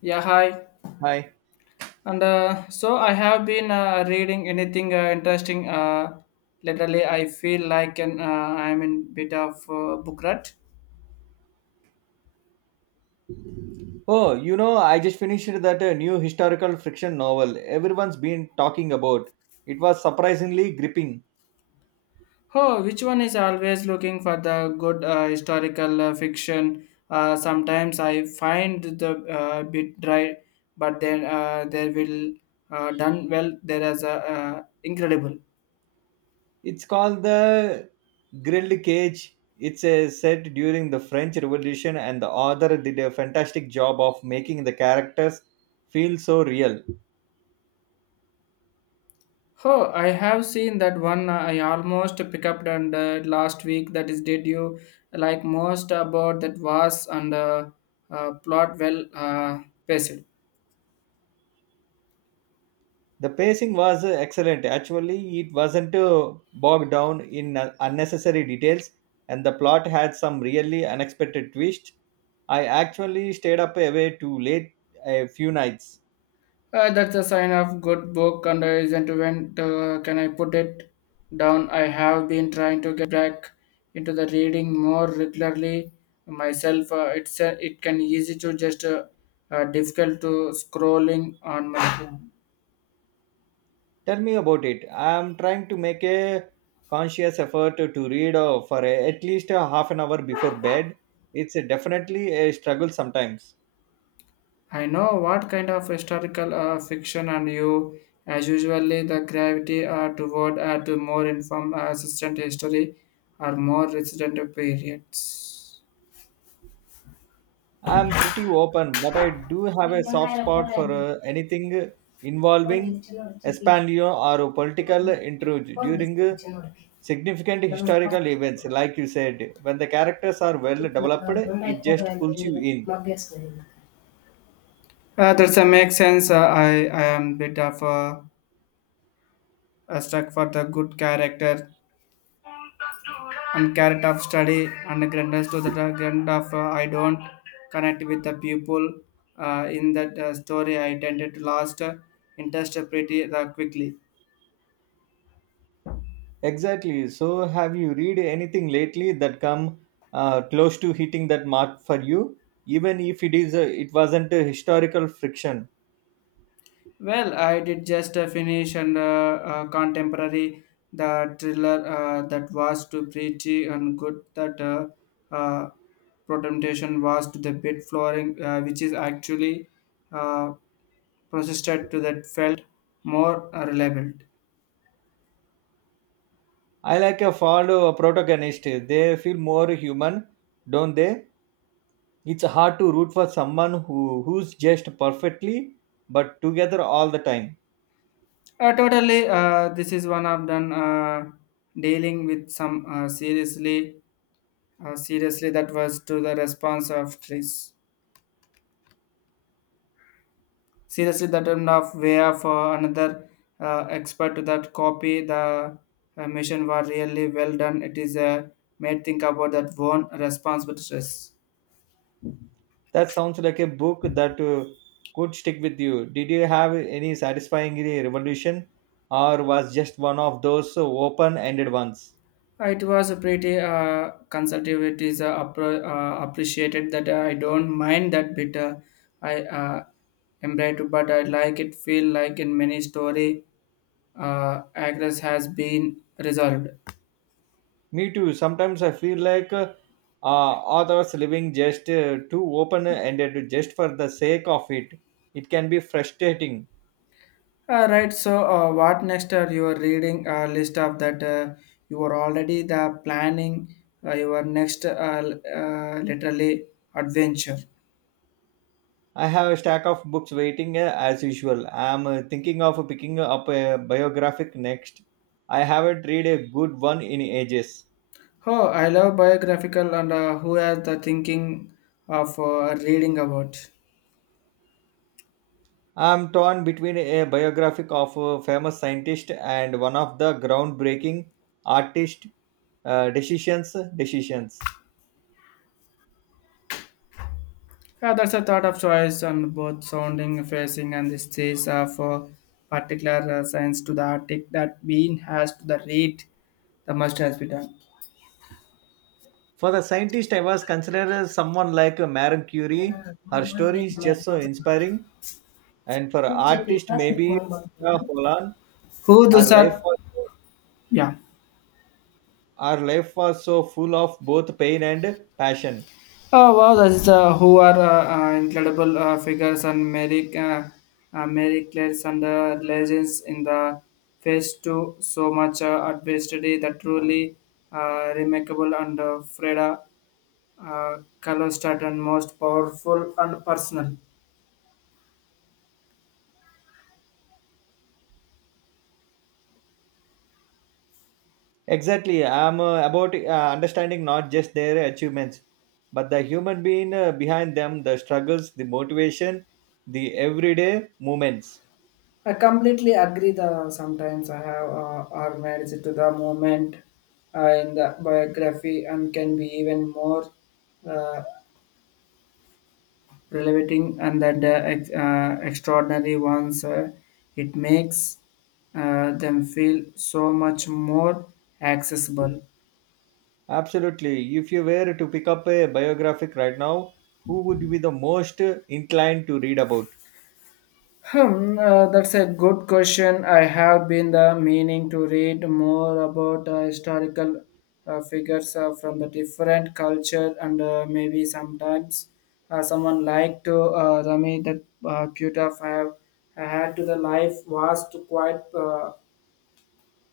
Yeah, hi. Hi. And so I have been reading anything interesting. Literally, I feel like I'm in bit of book rut. Oh, you know, I just finished that new historical fiction novel everyone's been talking about. It was surprisingly gripping. Oh, which one is always looking for the good historical fiction? Sometimes I find the bit dry, but then they will done well. There is a incredible. It's called The Grilled Cage. It's a set during the French Revolution, and the author did a fantastic job of making the characters feel so real. Oh, I have seen that one. I almost picked up and last week. That is, did you like most about that was and plot well paced? The pacing was excellent. Actually, it wasn't bogged down in unnecessary details, and the plot had some really unexpected twist. I actually stayed up away too late a few nights. That's a sign of good book and isn't when can I put it down? I have been trying to get back into the reading more regularly myself. It's it can easy to just difficult to scrolling on my phone. Tell me about it. I am trying to make a conscious effort to read for at least a half an hour before bed. It's definitely a struggle sometimes. I know what kind of historical fiction and you, as usually, the gravity toward more informed assistant history or more resident periods. I'm pretty open, but I do have a soft spot for anything involving Espanol or political intrigue during significant historical events. Like you said, when the characters are well developed, it just pulls you in. That's makes sense. I am bit of stuck for the good character and character of study and the grandness to the grand of I don't connect with the people in that story. I tended to lost interest pretty quickly. Exactly. So, have you read anything lately that come close to hitting that mark for you, even if it is it wasn't a historical fiction? Well, I did just finish and contemporary the thriller that was too pretty and good that uh, presentation was to the bed flooring, which is actually uh, persisted to that felt more reliable. I like a follow a protagonist. They feel more human, don't they? It's hard to root for someone who's just perfectly but together all the time. Totally, this is one of them dealing with some seriously, seriously that was to the response of trees. Seriously the term of where for another expert that copy the mission were really well done. It is made think about that one responsible stress. That sounds like a book that could stick with you. Did you have any satisfying revolution or was just one of those open-ended ones? It was a pretty consultative. It is appreciated that I don't mind that bit I embrace it, but I like it feel like in many story aggress has been resolved. Me too. Sometimes I feel like uh, authors living just too open-ended just for the sake of it. It can be frustrating. Right. So, what next are your reading list of that you are already the planning your next literally adventure. I have a stack of books waiting as usual. I'm thinking of picking up a biographic next. I haven't read a good one in ages. Oh, I love biographical and who has the thinking of reading about. I'm torn between a biographic of a famous scientist and one of the groundbreaking artist decisions. Yeah, that's a thought of choice on both sounding, facing, and the stage of particular science to the article that being has to the read, the must has been done. For the scientist, I was considered someone like Marie Curie. Her story is just so inspiring. And for artist, maybe Holland, Who those her life are? was so Yeah. our life was so full of both pain and passion. Oh wow, that's who are incredible figures and Mary, Mary Claire's and the legends in the phase two. So much adversity that truly remarkable and Freda Kalostat and most powerful and personal. Exactly, I'm about understanding not just their achievements, but the human being behind them, the struggles, the motivation, the everyday moments. I completely agree. The sometimes I have our marriage to the moment in the biography and can be even more uh, Relevating and that extraordinary ones it makes them feel so much more accessible. Absolutely. If you were to pick up a biographic right now, who would be the most inclined to read about? Hmm, that's a good question. I have been the meaning to read more about historical figures from the different culture and maybe sometimes someone like to Rami that Puta have had to the life was to quite uh,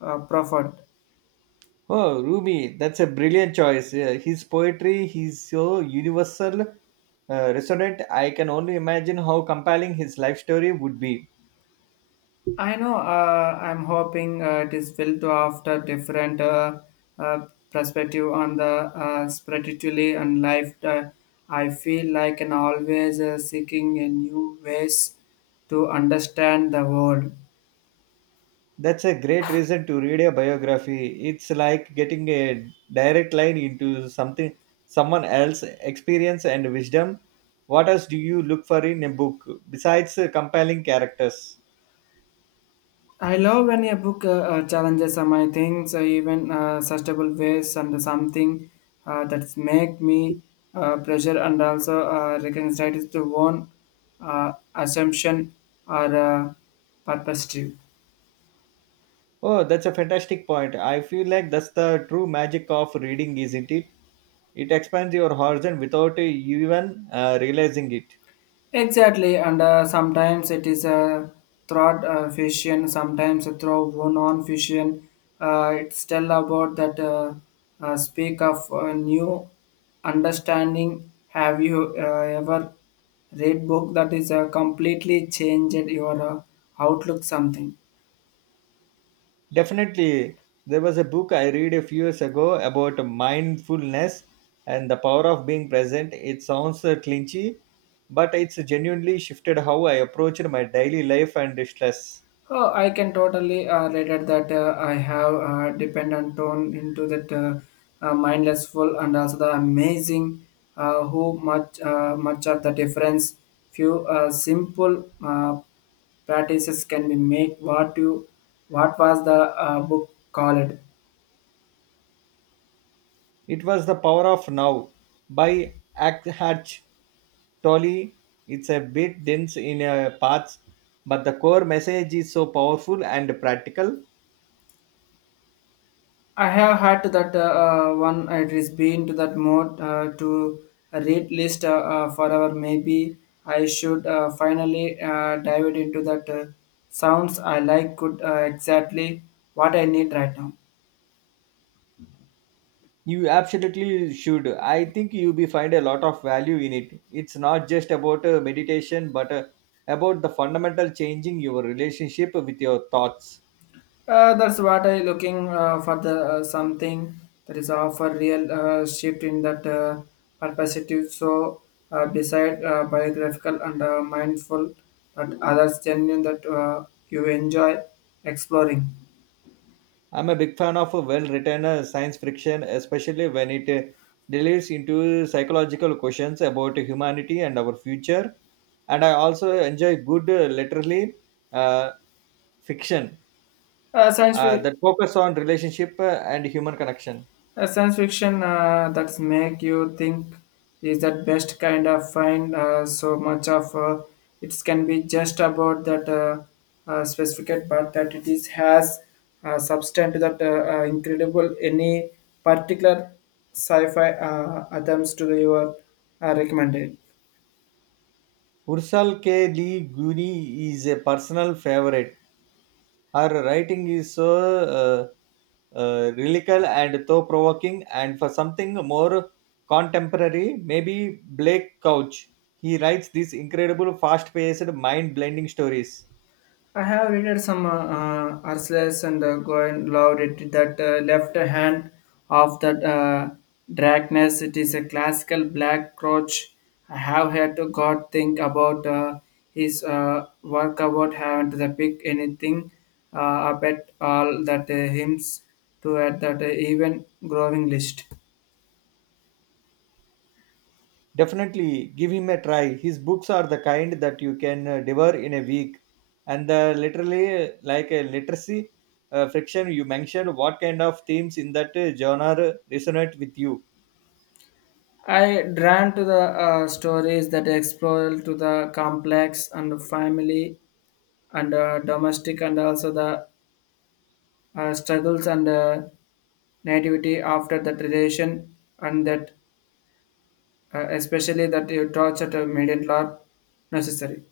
uh, profound. Oh, Rumi, that's a brilliant choice. Yeah, his poetry, he's so universal, resonant. I can only imagine how compelling his life story would be. I know. I'm hoping it is will to after different perspective on the spiritually and life. I feel like an always seeking a new ways to understand the world. That's a great reason to read a biography. It's like getting a direct line into something someone else's experience and wisdom. What else do you look for in a book besides compelling characters? I love when a book challenges my things, even sustainable ways and something that's make me pressure and also recognize to one assumption or perspective. Oh, that's a fantastic point. I feel like that's the true magic of reading, isn't it? It expands your horizon without even realizing it. Exactly, and sometimes it is a throat fission, sometimes a throw non fission. It's tell about that speak of new understanding. Have you ever read book that is completely changed your outlook something? Definitely, there was a book I read a few years ago about mindfulness and the power of being present. It sounds clinchy, but it's genuinely shifted how I approached my daily life and stress. Oh, I can totally relate that I have dependent on into that mindless full and also the amazing how much much of the difference few simple practices can be make. What you what was the book called? It was The Power of Now by Hatch Tolle. It's a bit dense in parts, but the core message is so powerful and practical. I have had that one. It is been to that mode to read list forever. Maybe I should finally dive it into that sounds I like. Could exactly what I need right now. You absolutely should. I think you will find a lot of value in it. It's not just about meditation, but about the fundamental changing your relationship with your thoughts. That's what I looking for the something that is offer real shift in that perspective. So beside biographical and mindful, but others genuine that you enjoy exploring. I'm a big fan of a well-written science fiction, especially when it delves into psychological questions about humanity and our future. And I also enjoy good, literally, uh, fiction Uh, science, fi- that focus on relationship and human connection. Science fiction that make you think is that best kind of find. So much of it can be just about that specific, but that it is has substance to that incredible. Any particular sci-fi attempts to the your recommended? Ursal K. Lee Guiney is a personal favorite. Her writing is so lyrical and thought provoking, and for something more contemporary, maybe Blake Couch. He writes these incredible, fast paced, mind blending stories. I have read some Arcelus and Goen loved it. That left hand of that Dragnes, it is a classical black crotch. I have had to God think about his work about having to pick anything uh, up at all that hymns to add that even growing list. Definitely give him a try. His books are the kind that you can devour in a week. And the literally, like a literacy friction, you mentioned what kind of themes in that genre resonate with you. I drawn to the stories that explore to the complex and family and domestic and also the struggles and nativity after that relation and that especially that you torture to median law necessary.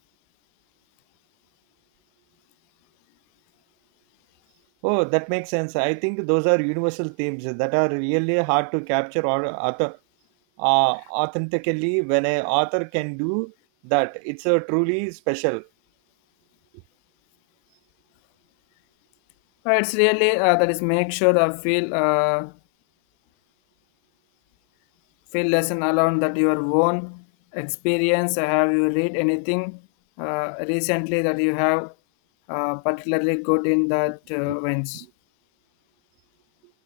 Oh, that makes sense. I think those are universal themes that are really hard to capture or author, uh, authentically. When an author can do that, it's a truly special. It's really that is make sure that feel lesson alone that your own experience. Have you read anything recently that you have particularly good in that wins?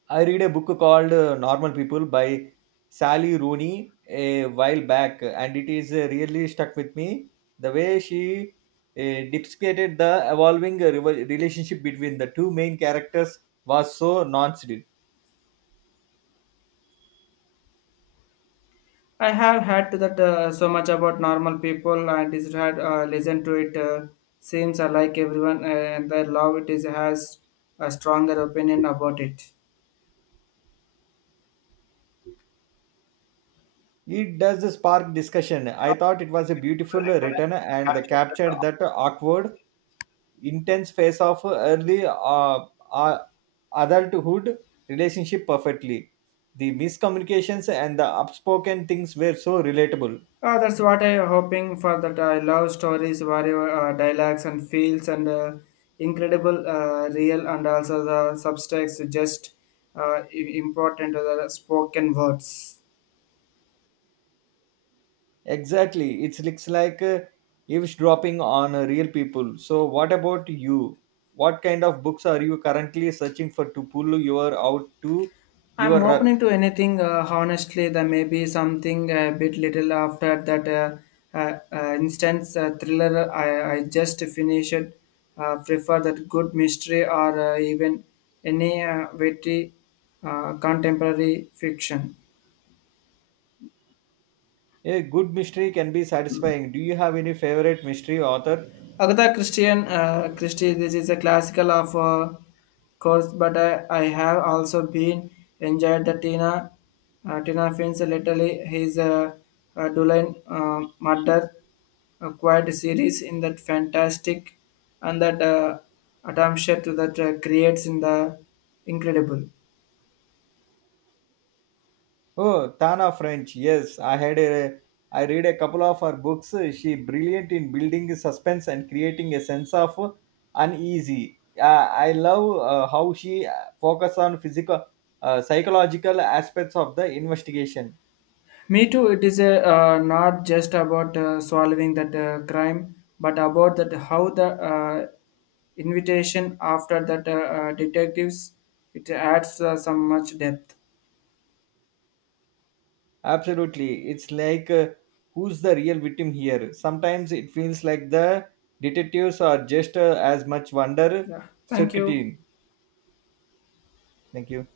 I read a book called Normal People by Sally Rooney a while back, and it is really stuck with me the way she depicted the evolving relationship between the two main characters was so nuanced. I have had to that so much about normal people and is had listened to it. Seems I like everyone and I love it is has a stronger opinion about it. It does spark discussion. I thought it was a beautiful written and they captured that awkward, intense phase of early uh, adulthood relationship perfectly. The miscommunications and the upspoken things were so relatable. That's what I'm hoping for. That I love stories, where dialogues and feels and incredible, real and also the subtext just uh, i- important to the spoken words. Exactly, it looks like eavesdropping on real people. So, what about you? What kind of books are you currently searching for to pull you out to I'm your rut? open to anything. Honestly, there may be something a bit little after that instance thriller I just finished. Prefer that good mystery or even any witty contemporary fiction. A good mystery can be satisfying. Do you have any favorite mystery author? Agatha Christian Christie, this is a classical of course, but I have also been enjoyed the Tina Tina Fins literally his Duline murder quite series in that fantastic and that attention to that creates in the incredible. Oh, Tana French. Yes, I read a couple of her books. She brilliant in building suspense and creating a sense of uneasy. I love how she focus on physical psychological aspects of the investigation. Me too. It is a, not just about solving that crime, but about that how the invitation after that detectives it adds some much depth. Absolutely. It's like who's the real victim here? Sometimes it feels like the detectives are just as much wonder Yeah. Thank you. circuiting. Thank you.